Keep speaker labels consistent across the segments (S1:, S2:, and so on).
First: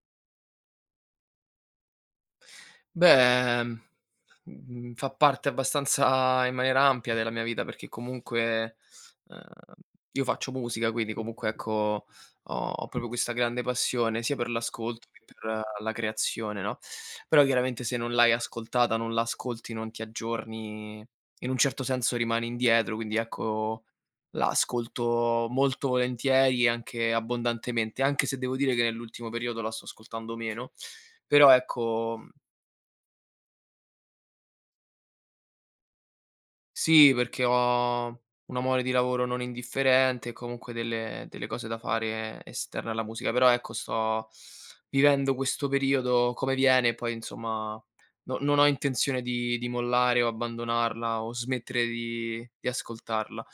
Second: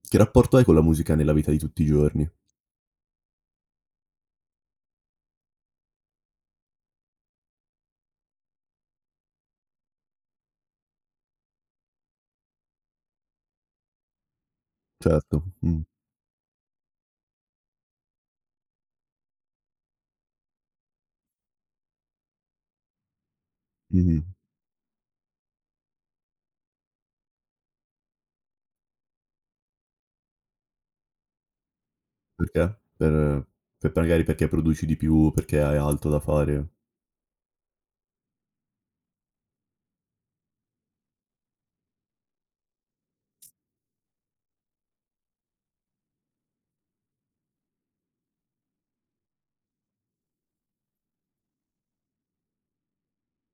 S1: Che rapporto hai con la musica nella vita di tutti i giorni?
S2: Beh, fa parte abbastanza in maniera ampia della mia vita perché comunque, ehm, io faccio musica, quindi comunque ecco ho proprio questa grande passione sia per l'ascolto che
S1: Certo,
S2: per la creazione, no, però chiaramente se non l'hai ascoltata, non l'ascolti, non ti aggiorni, in un certo senso rimani indietro, quindi ecco
S1: mh-mh.
S2: la ascolto molto volentieri e anche abbondantemente, anche se devo dire che nell'ultimo periodo la sto ascoltando meno, però ecco.
S1: Perché? Per magari perché produci di più, perché hai altro da fare?
S2: Sì, perché ho un amore di lavoro non indifferente e comunque delle cose da fare esterne alla musica, però ecco sto vivendo questo periodo come viene e poi insomma no, non ho intenzione di mollare o abbandonarla o smettere di ascoltarla.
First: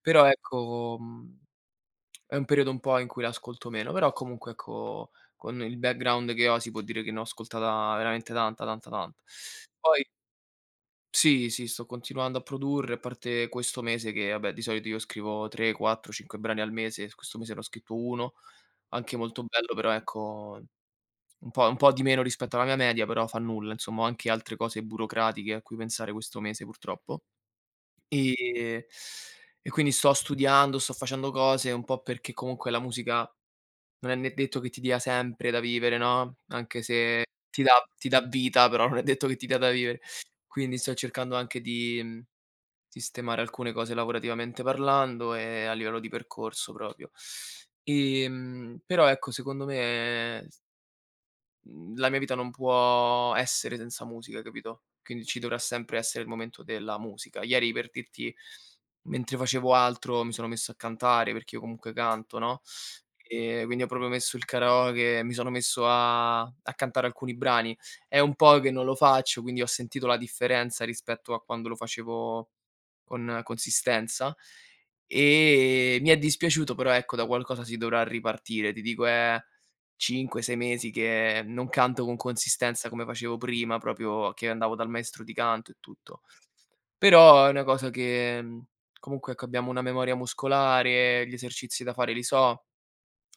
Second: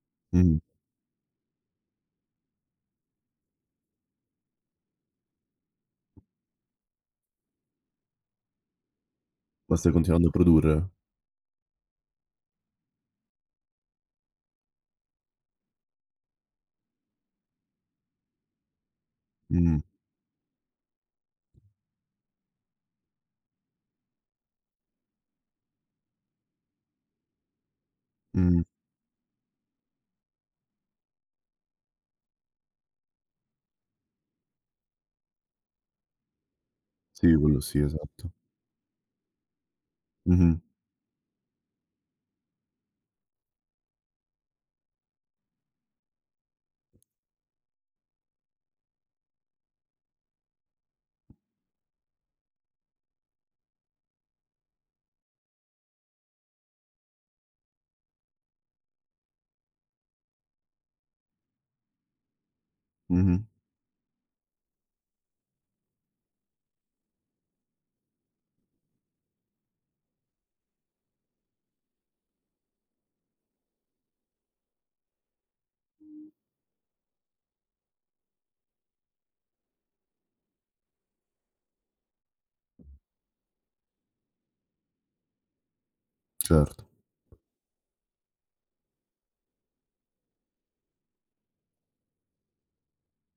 S2: Però
S1: Mh.
S2: ecco, è un periodo un po' in cui l'ascolto meno, però comunque ecco con il background che ho si può dire che ne ho ascoltata veramente tanta, tanta, tanta.
S1: Ma stai
S2: Poi
S1: continuando a produrre?
S2: sì, sì, sto continuando a produrre, a parte questo mese che vabbè, di solito io scrivo 3, 4, 5 brani al mese, questo mese ne ho scritto 1, anche molto bello,
S1: Mh,
S2: però ecco, un po' di meno rispetto alla mia media, però fa nulla, insomma, ho anche altre cose burocratiche a cui pensare questo mese purtroppo.
S1: mh.
S2: E quindi sto studiando, sto facendo cose, un po' perché comunque la musica non è ne detto che ti dia sempre da vivere, no, anche se
S1: Sì, quello sì,
S2: ti dà
S1: esatto.
S2: vita, però non è detto che ti dia da vivere.
S1: Mh-mh,
S2: Quindi sto cercando anche di, mhmm sistemare alcune cose lavorativamente parlando e a livello di percorso proprio. Però ecco, secondo me s mhmm, la mia vita non può essere senza musica, capito, quindi ci dovrà sempre essere il momento della musica. Ieri per dirti, mentre facevo altro mi sono messo a cantare, perché io comunque canto, no,
S1: mh-mh.
S2: quindi ho proprio messo il karaoke, mi sono messo a cantare alcuni brani. È un po' che non lo faccio, quindi ho sentito la differenza rispetto a quando lo facevo con consistenza. Mi è dispiaciuto, però ecco, da qualcosa si dovrà ripartire. Ti dico è 5, 6 mesi che non canto con consistenza come facevo prima, proprio che andavo dal maestro di canto e tutto.
S1: Certo.
S2: Però è una cosa che, comunque ecco abbiamo una memoria muscolare, gli esercizi da fare li so.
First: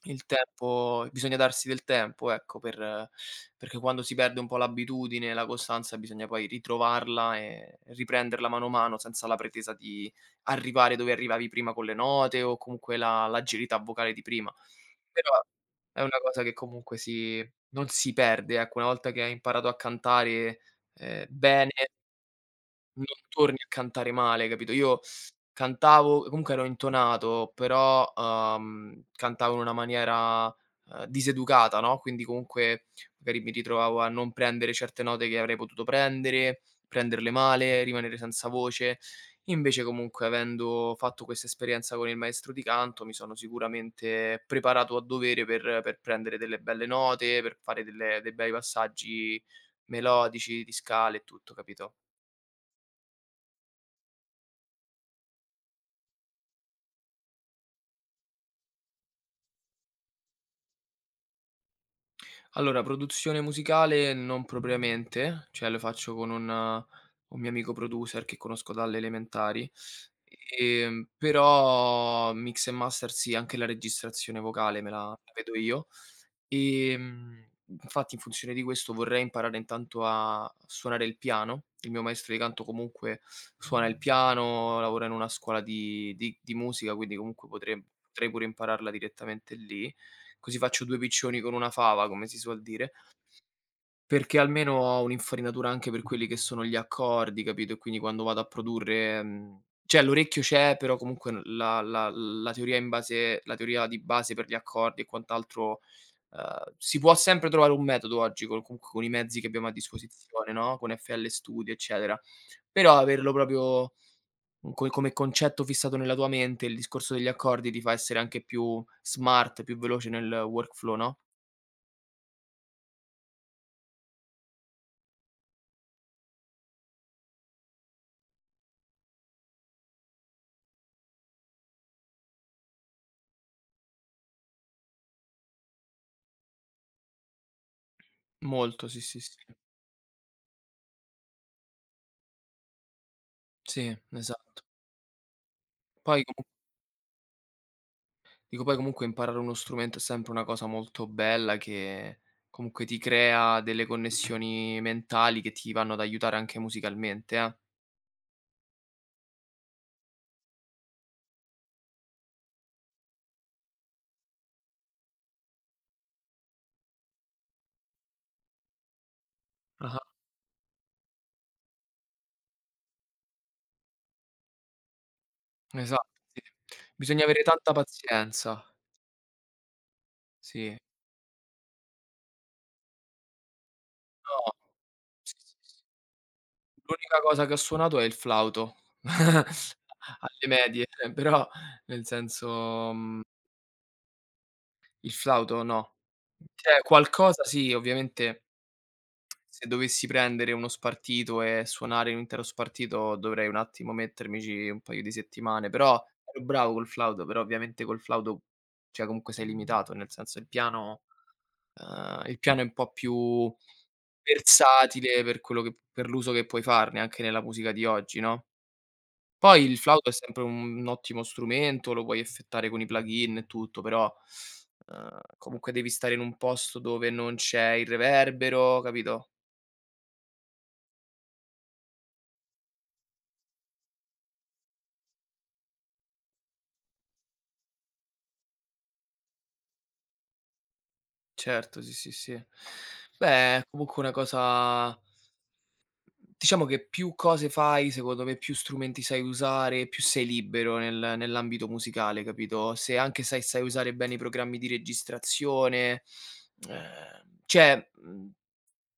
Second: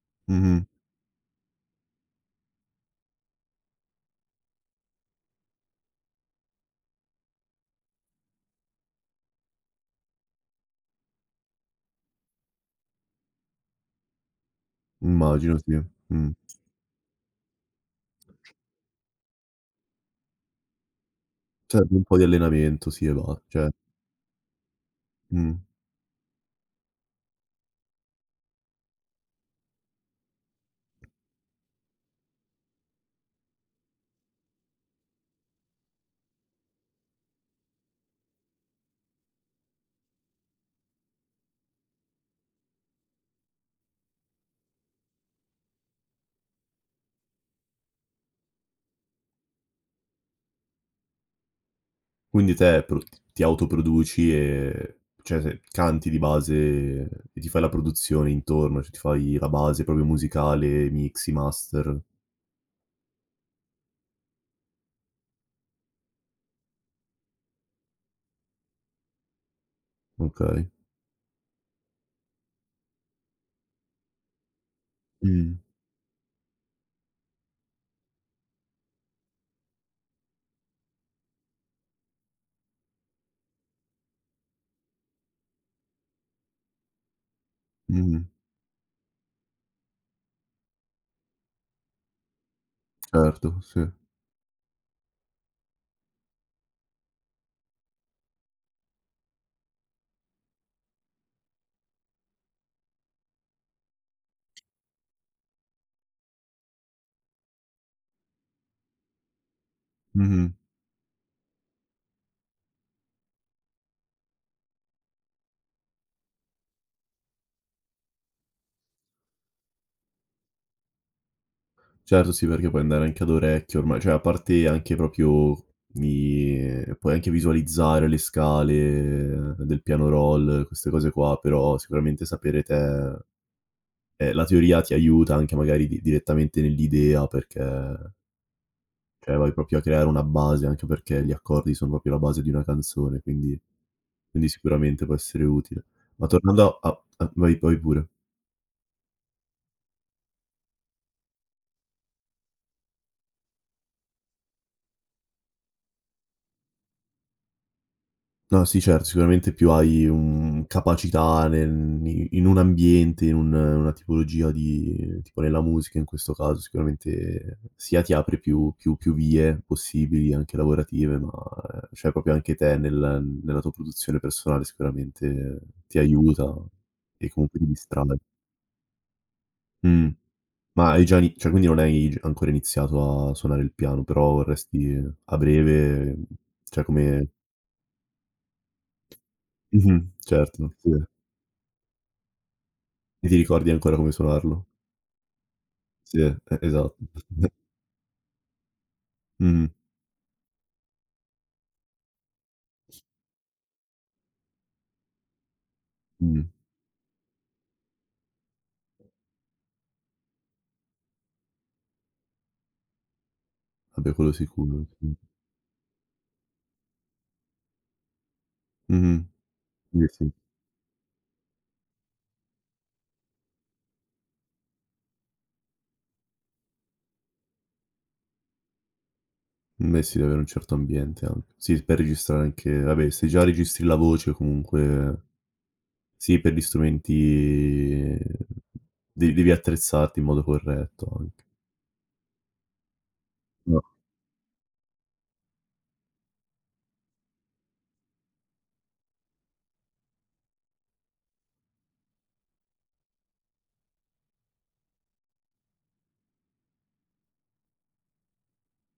S2: Il
S1: Mh-mh.
S2: tempo, bisogna darsi del tempo, ecco, perché quando si perde un po' l'abitudine, la costanza, bisogna poi ritrovarla e riprenderla mano a mano, senza la pretesa di arrivare dove arrivavi prima con le note o comunque la l'agilità vocale di prima. Però
S1: Immagino, sì.
S2: è una
S1: Mh.
S2: cosa che comunque si non si perde, ecco, una volta che hai imparato a cantare, bene,
S1: Serve un po' di allenamento, sì
S2: non
S1: e ba
S2: torni a
S1: cioè
S2: cantare male, capito? Io
S1: mh.
S2: cantavo comunque, ero intonato, però, cantavo in una maniera, diseducata, no, quindi comunque magari mi ritrovavo a non prendere certe note che avrei potuto prendere, prenderle male, rimanere senza voce. Invece comunque, avendo fatto questa esperienza con il maestro di canto, mi sono sicuramente preparato a dovere per prendere delle belle note, per fare delle dei bei passaggi melodici, di scale e tutto, capito?
S1: Quindi te pro ti autoproduci e cioè se canti di base e ti fai la produzione intorno, cioè ti fai la base proprio musicale, mixi, master.
S2: Allora, produzione musicale non propriamente, cioè lo faccio con un mio amico producer che conosco dalle elementari,
S1: Okay.
S2: però mix e master sì, anche la registrazione vocale me la vedo
S1: Mh.
S2: io. Ehm, Infatti, in funzione di questo, vorrei imparare intanto a suonare il piano. Il mio maestro di canto comunque suona il piano, lavora in una scuola di musica, quindi comunque
S1: Mh-mh.
S2: potrei pure impararla direttamente lì, così faccio 2 piccioni con una fava, come si suol dire,
S1: Certo, sì.
S2: perché almeno ho un'infarinatura anche per quelli che sono gli accordi, capito, e quindi quando vado a produrre, mhmm cioè l'orecchio c'è, però comunque n la teoria in base, la teoria di base per gli accordi e quant'altro, si può sempre trovare un metodo oggi con comunque con i mezzi che abbiamo a
S1: Mh-mh.
S2: disposizione, no, con FL Studio, eccetera. Però averlo proprio co come concetto fissato nella tua mente, il discorso degli accordi ti fa essere anche più smart, più veloce nel workflow, no?
S1: Certo, sì, perché puoi andare anche ad orecchio ormai, cioè a parte anche proprio i puoi anche visualizzare le scale del piano roll, queste cose qua, però sicuramente sapere te la teoria ti aiuta anche magari di direttamente nell'idea perché,
S2: Molto, sì, sì, sì.
S1: cioè vai proprio a creare una base, anche perché gli accordi sono proprio la base di una canzone, quindi
S2: Sì, esatto.
S1: sicuramente può essere utile.
S2: Poi
S1: Ma
S2: comu
S1: tornando a a vai, vai pure.
S2: Dico, poi comunque, imparare uno strumento è sempre una cosa molto bella, che comunque ti crea delle connessioni mentali che ti vanno ad aiutare anche musicalmente, eh.
S1: No, sì, certo, sicuramente più hai, un capacità nel ni in un ambiente, in un una tipologia di tipo nella musica in questo caso, sicuramente sia ti apre più vie
S2: Ah-ah.
S1: possibili, anche lavorative, ma cioè proprio anche te nella tua produzione personale sicuramente ti
S2: Esatto, sì.
S1: aiuta
S2: Bisogna
S1: e
S2: avere
S1: comunque ti
S2: tanta
S1: distrae.
S2: pazienza.
S1: Mh.
S2: Sì.
S1: Ma hai già ini cioè quindi non hai g ancora iniziato a suonare il piano, però
S2: No.
S1: vorresti
S2: Sì,
S1: a
S2: sì, sì.
S1: breve, cioè
S2: L'unica
S1: come
S2: cosa che ho suonato è il flauto
S1: mh-mh,
S2: alle
S1: certo,
S2: medie,
S1: sì.
S2: però nel senso,
S1: E ti ricordi ancora come suonarlo?
S2: il flauto no.
S1: Sì, e
S2: Cioè
S1: esatto.
S2: qualcosa sì, ovviamente.
S1: Mh-mh,
S2: Se dovessi prendere uno spartito e suonare un intero spartito, dovrei un attimo mettermici, un paio di settimane, però
S1: mh.
S2: ero bravo col flauto, però ovviamente col flauto, cioè comunque sei limitato, nel senso il piano, il piano è un po' più
S1: Vabbè quello sicuro, sì.
S2: versatile per quello che, per l'uso che puoi farne anche nella musica di oggi, no,
S1: Mh-mh.
S2: poi il
S1: Sì,
S2: flauto è
S1: sì.
S2: sempre un ottimo strumento, lo puoi effettare con i plugin e tutto, però, comunque devi stare in un posto dove non c'è il reverbero, capito?
S1: Beh sì, deve avere un certo ambiente anche. Sì, per registrare anche vabbè se già registri la voce comunque sì, per gli strumenti de devi attrezzarti in modo corretto anche.
S2: Certo, sì, sì, sì. Beh, è
S1: No.
S2: comunque una cosa, diciamo che più cose fai, secondo me, più strumenti sai usare, più sei libero nell'ambito musicale, capito? Se anche sai usare bene i programmi di registrazione, cioè, mhmm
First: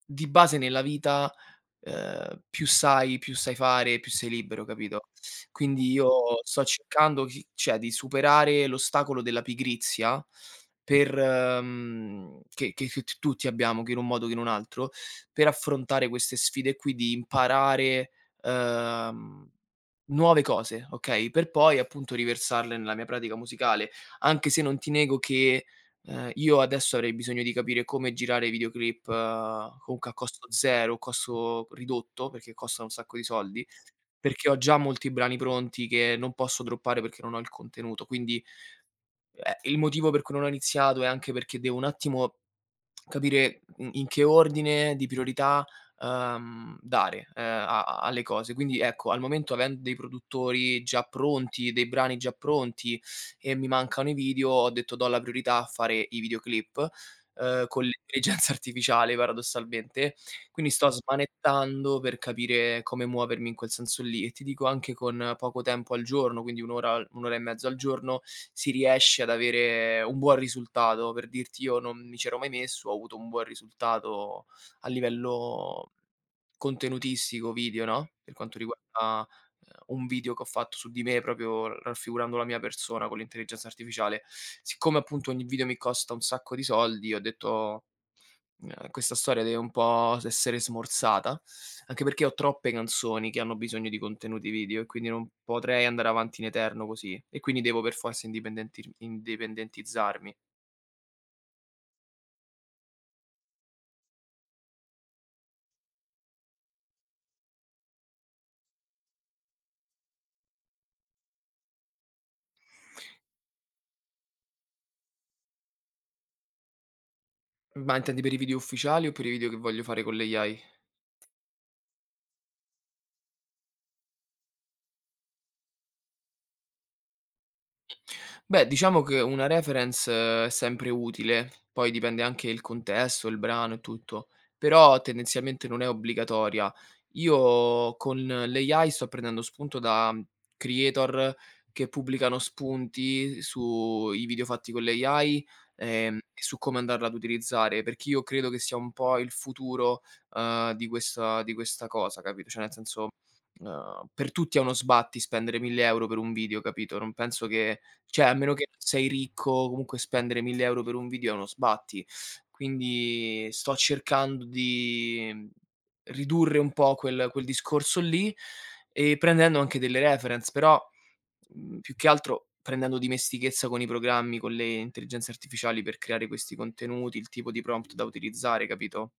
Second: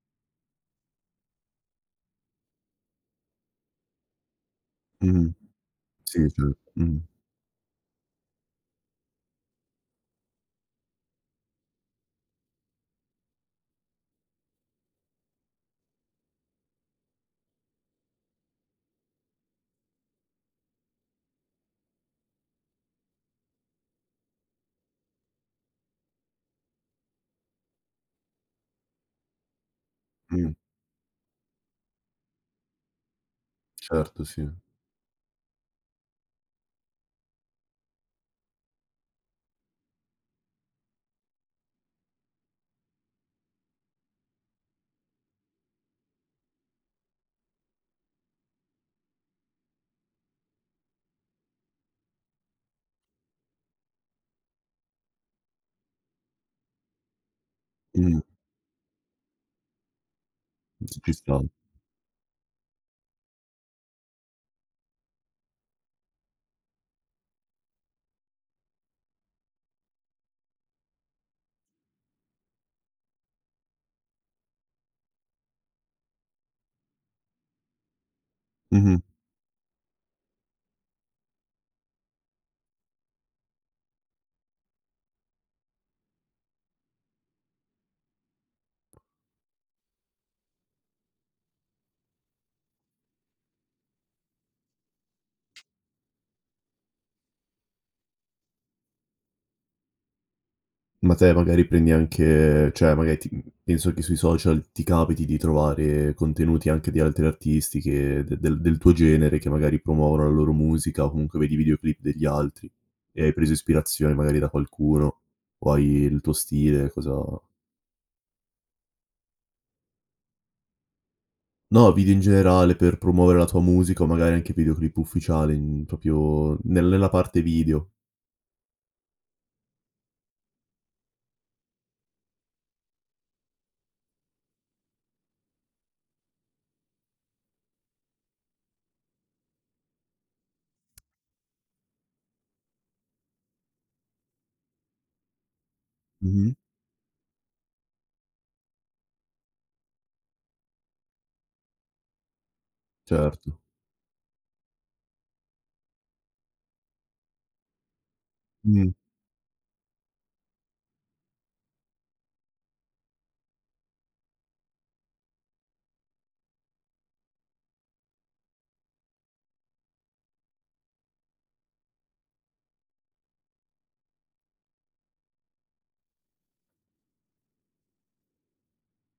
S2: di base nella vita, più sai fare, più sei libero, capito?
S1: Mh-mh.
S2: Quindi io
S1: Sì, certo.
S2: sto
S1: Mh.
S2: cercando chi cioè di superare l'ostacolo della pigrizia, che t tutti abbiamo, che in un modo che in un altro, per affrontare queste sfide qui di imparare, ehm, nuove cose, okay, per poi appunto riversarle nella mia pratica musicale. Anche se non ti nego che, io adesso avrei bisogno di capire come girare i videoclip, comunque a costo
S1: Mh.
S2: zero, costo ridotto, perché costano un sacco di soldi,
S1: Certo, sì.
S2: perché ho già molti brani pronti che non posso droppare perché non ho il contenuto. Quindi, il motivo per cui non ho iniziato è anche perché devo un attimo capire in che ordine di priorità, dare, a a alle cose. Quindi ecco, al momento, avendo dei produttori già pronti, dei brani già pronti, e mi mancano i video, ho detto: do la priorità a fare i videoclip, con
S1: Mh.
S2: l'intelligenza artificiale, paradossalmente, quindi sto
S1: Ci sta.
S2: smanettando per capire come muovermi in quel senso lì, e ti dico anche con poco tempo al giorno, quindi 1 ora, 1 ora e mezzo al giorno, si riesce ad avere un buon risultato. Per dirti, io non mi c'ero mai messo, ho avuto un buon risultato a livello contenutistico, video, no, per quanto
S1: Mh-mh.
S2: riguarda, un video che ho fatto su di me, proprio raffigurando la mia persona con l'intelligenza artificiale. Siccome appunto ogni video mi costa un sacco di soldi, ho detto, questa storia deve un po' s essere smorzata, anche perché ho troppe canzoni che hanno bisogno di contenuti video e quindi non potrei andare avanti in eterno così e quindi devo per forza indipendentir indipendentizzarmi.
S1: Ma te magari prendi anche cioè magari ti penso che sui social ti capiti di trovare contenuti anche di altri artisti che de del del tuo genere, che magari promuovono la loro musica o comunque vedi i videoclip degli altri e hai preso ispirazione magari da qualcuno o hai il tuo stile, cosa.
S2: Ma intendi per i video ufficiali o per i video che voglio fare con l'AI?
S1: No, video in generale per promuovere la tua musica o magari anche videoclip ufficiali, proprio nella parte video.
S2: Beh, diciamo che una reference è sempre utile, poi dipende anche il contesto, il brano e tutto, però tendenzialmente non è obbligatoria. Io con l'AI sto prendendo spunto da creator che pubblicano spunti sui video fatti con l'AI, e
S1: Mh-mh.
S2: su come andarla ad utilizzare, perché io credo che sia un po' il futuro, di questa cosa, capito, cioè nel senso,
S1: Certo.
S2: per tutti è uno sbatti spendere 1000 € per un video, capito, non penso che, cioè, a meno che non
S1: Mh.
S2: sei ricco, comunque spendere 1000 € per un video è uno sbatti. Quindi sto cercando di, ridurre un po' quel discorso lì e prendendo anche delle reference, però, più che altro prendendo dimestichezza con i programmi, con le intelligenze artificiali per creare questi contenuti, il tipo di prompt da utilizzare, capito?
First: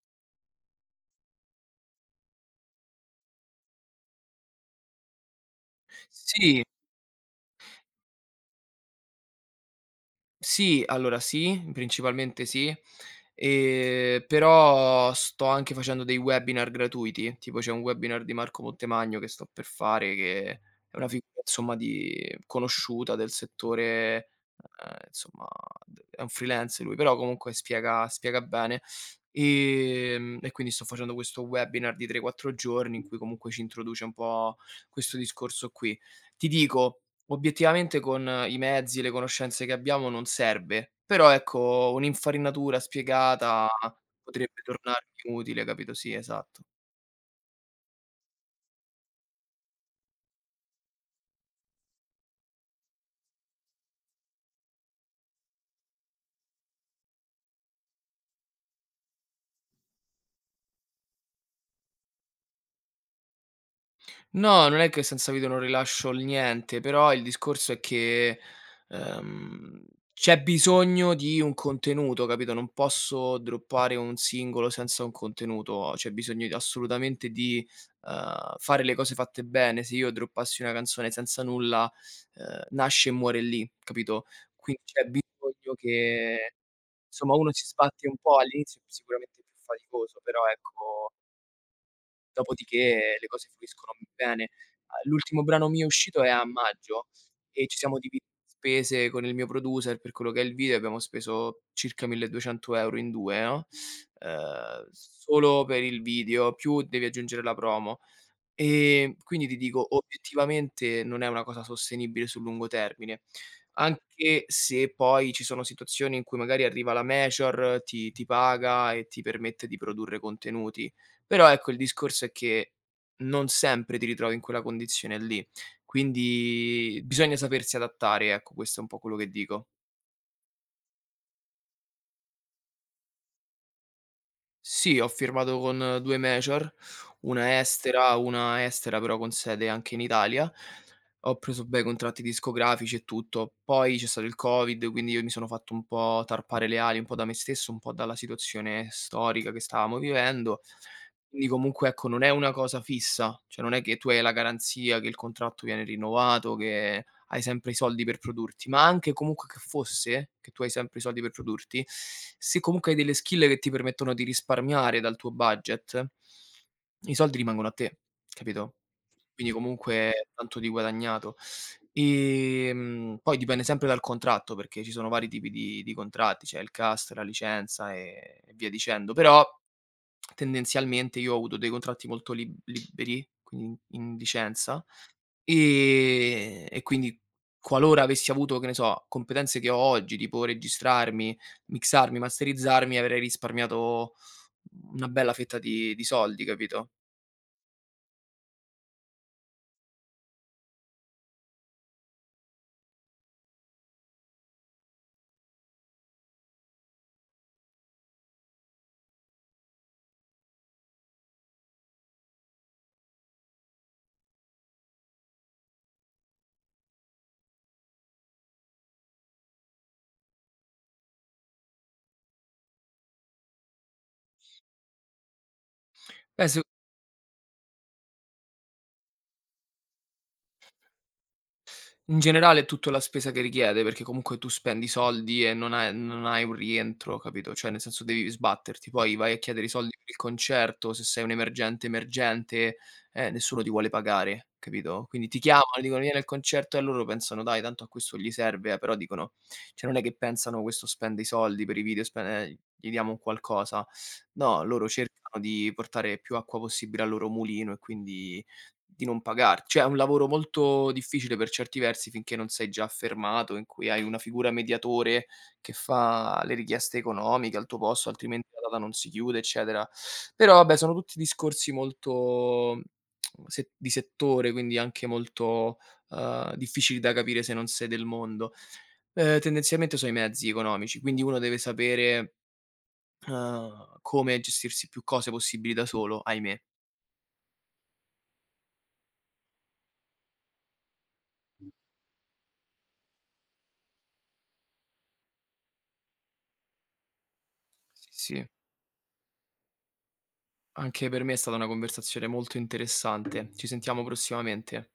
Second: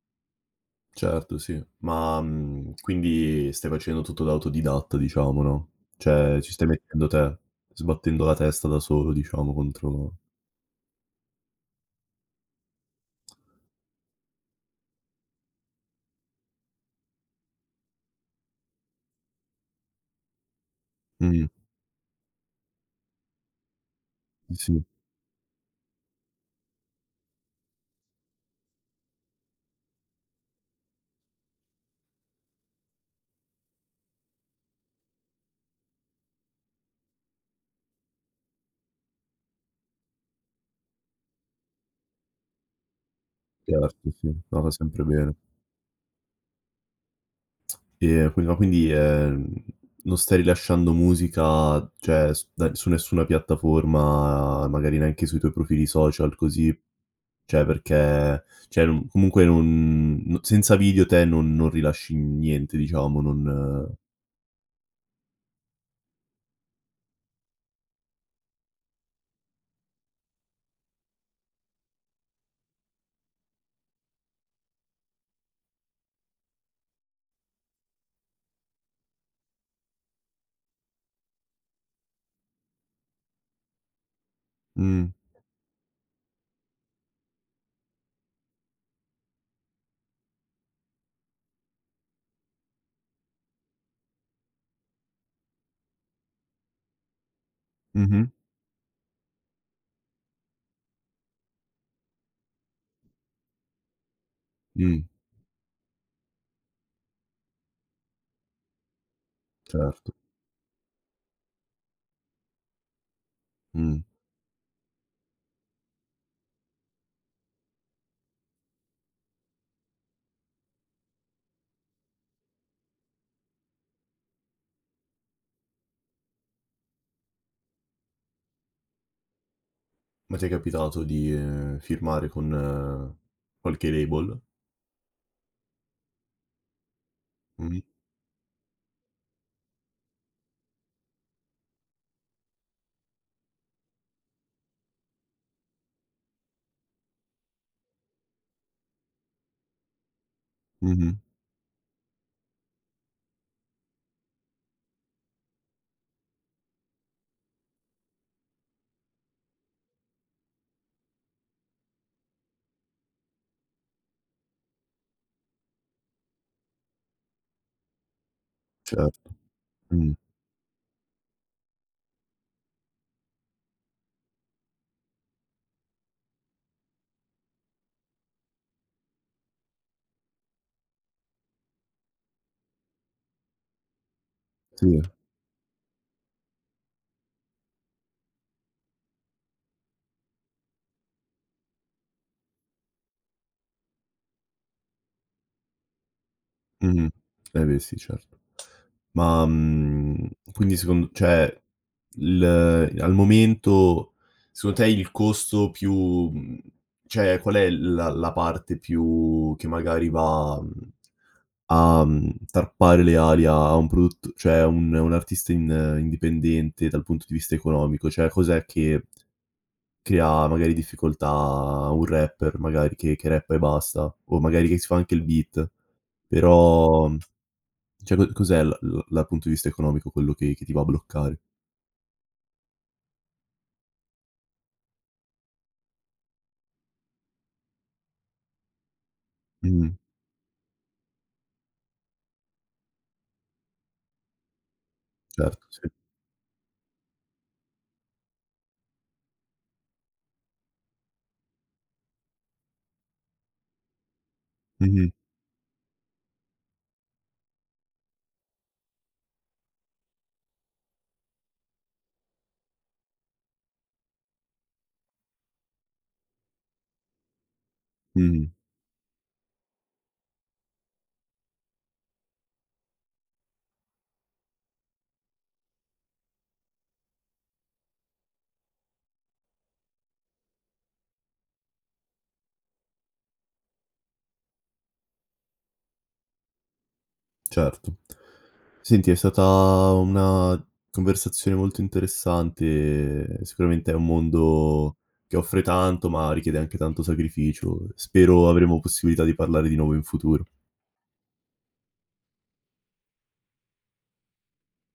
S1: Certo, sì. Ma, quindi stai facendo tutto da autodidatta diciamo, no, cioè ci
S2: Sì,
S1: stai mettendo te, sbattendo la testa da solo diciamo contro
S2: sì, allora sì, principalmente sì, però sto anche facendo dei webinar gratuiti, tipo c'è un webinar di Marco Montemagno che sto per fare, che è una figura,
S1: mh,
S2: insomma, di conosciuta del settore,
S1: sì,
S2: insomma, d è un freelance lui, però comunque spiega bene. E quindi sto facendo questo webinar di 3, 4 giorni in cui comunque ci introduce un po' questo discorso qui. Ti dico, obiettivamente, con i mezzi e le conoscenze che abbiamo non serve, però ecco un'infarinatura spiegata
S1: certo, sì,
S2: potrebbe
S1: no, fa sempre
S2: tornarmi
S1: bene.
S2: utile, capito? Sì, esatto.
S1: E qui ma quindi, non stai rilasciando musica, cioè s da su nessuna piattaforma, magari neanche sui tuoi profili social così, cioè perché cioè non comunque non no senza video te non rilasci niente diciamo, non
S2: No, non è che senza video non rilascio il niente, però il discorso è che, ehm, c'è bisogno di un contenuto, capito, non posso droppare un singolo senza un contenuto, c'è bisogno di, assolutamente di, fare le cose fatte bene. Se io droppassi una canzone senza nulla, nasce e muore lì, capito, quindi c'è
S1: mh,
S2: bisogno che, insomma, uno si sbatti un po', all'inizio è sicuramente più faticoso, però ecco, dopodiché le cose fluiscono bene. L'ultimo brano mio uscito è a maggio e ci siamo divi
S1: mh-mh,
S2: spese con il mio producer per quello che è il video, abbiamo speso circa 1.200 € in 2, no,
S1: mh.
S2: solo per il video, più devi aggiungere la promo. Quindi ti dico,
S1: Certo,
S2: obiettivamente non è una cosa sostenibile sul lungo termine,
S1: mh.
S2: anche se poi ci sono situazioni in cui magari arriva la major, ti paga e ti permette di produrre contenuti. Però ecco, il discorso è che non sempre ti ritrovi in quella condizione lì, quindi bisogna sapersi adattare, ecco, questo è un po' quello che dico.
S1: Ma ti è capitato di, firmare con qualche label?
S2: Sì, ho firmato con 2 major, una
S1: Mh,
S2: estera, una estera però con sede anche in Italia. Ho preso bei contratti discografici e tutto. Poi c'è stato il Covid, quindi io mi sono fatto un po' tarpare le ali, un po' da me stesso, un po' dalla situazione storica che stavamo vivendo.
S1: mh-mh,
S2: Quindi comunque, ecco, non è una cosa fissa, cioè non è che tu hai la garanzia che il contratto viene rinnovato, che hai sempre i soldi per produrti, ma anche comunque che fosse, che tu hai sempre i soldi per produrti, se comunque hai delle skill che ti permettono di risparmiare dal tuo budget, i soldi rimangono a te, capito?
S1: certo,
S2: Quindi
S1: mh,
S2: comunque tanto di guadagnato. Poi dipende sempre dal contratto, perché ci sono vari tipi di contratti, c'è il cast, la licenza e via dicendo, però tendenzialmente io ho avuto dei contratti molto liberi, quindi in licenza.
S1: sì,
S2: E quindi qualora avessi avuto, che ne so, competenze che ho oggi, tipo registrarmi, mixarmi, masterizzarmi, avrei risparmiato una bella fetta di soldi, capito?
S1: mh-mh. Eh beh sì, certo. Ma, quindi secon cioè il al momento secondo te il costo più mhmm, cioè qual è la parte più che magari va, mhmm a, tarpare le ali a un produtt cioè a un artista in indipendente dal punto di vista economico? Cioè cos'è che crea magari difficoltà a un rapper magari che rappa e basta, o magari che si fa anche il beat,
S2: Beh,
S1: però cioè co cos'è l l dal punto di vista economico quello che ti va a bloccare?
S2: in generale è tutta la spesa che richiede, perché comunque tu spendi soldi e non hai un rientro, capito, cioè nel senso devi sbatterti, poi vai a chiedere i
S1: Mh-mh,
S2: soldi per il concerto, se sei un emergente, emergente, nessuno ti vuole pagare, capito, quindi ti
S1: certo,
S2: chiamano,
S1: sì.
S2: dicono: "Vieni al concerto" e loro pensano: "Dai tanto a questo gli serve", però dicono, cioè non è che pensano: "Questo spende i soldi per i video, spen gli diamo un qualcosa". No, loro
S1: Mh-mh,
S2: cercano di portare più acqua possibile al loro mulino e quindi di non pagar cioè è un lavoro molto difficile per certi versi finché non sei già affermato, in cui hai una figura mediatore che fa le richieste economiche al tuo posto, altrimenti
S1: mh-mh.
S2: la data non si chiude, eccetera. Però vabbè, sono tutti discorsi molto se di settore, quindi anche molto, difficili da capire se non sei del mondo. Tendenzialmente sono i mezzi economici, quindi uno deve sapere, come gestirsi più cose possibili da solo, ahimè.
S1: Certo. Senti, è stata una conversazione molto interessante, sicuramente è un mondo che offre tanto, ma richiede anche tanto sacrificio.
S2: Sì,
S1: Spero
S2: sì.
S1: avremo possibilità di parlare di nuovo in futuro.
S2: Anche per me è stata una conversazione molto interessante. Ci sentiamo prossimamente.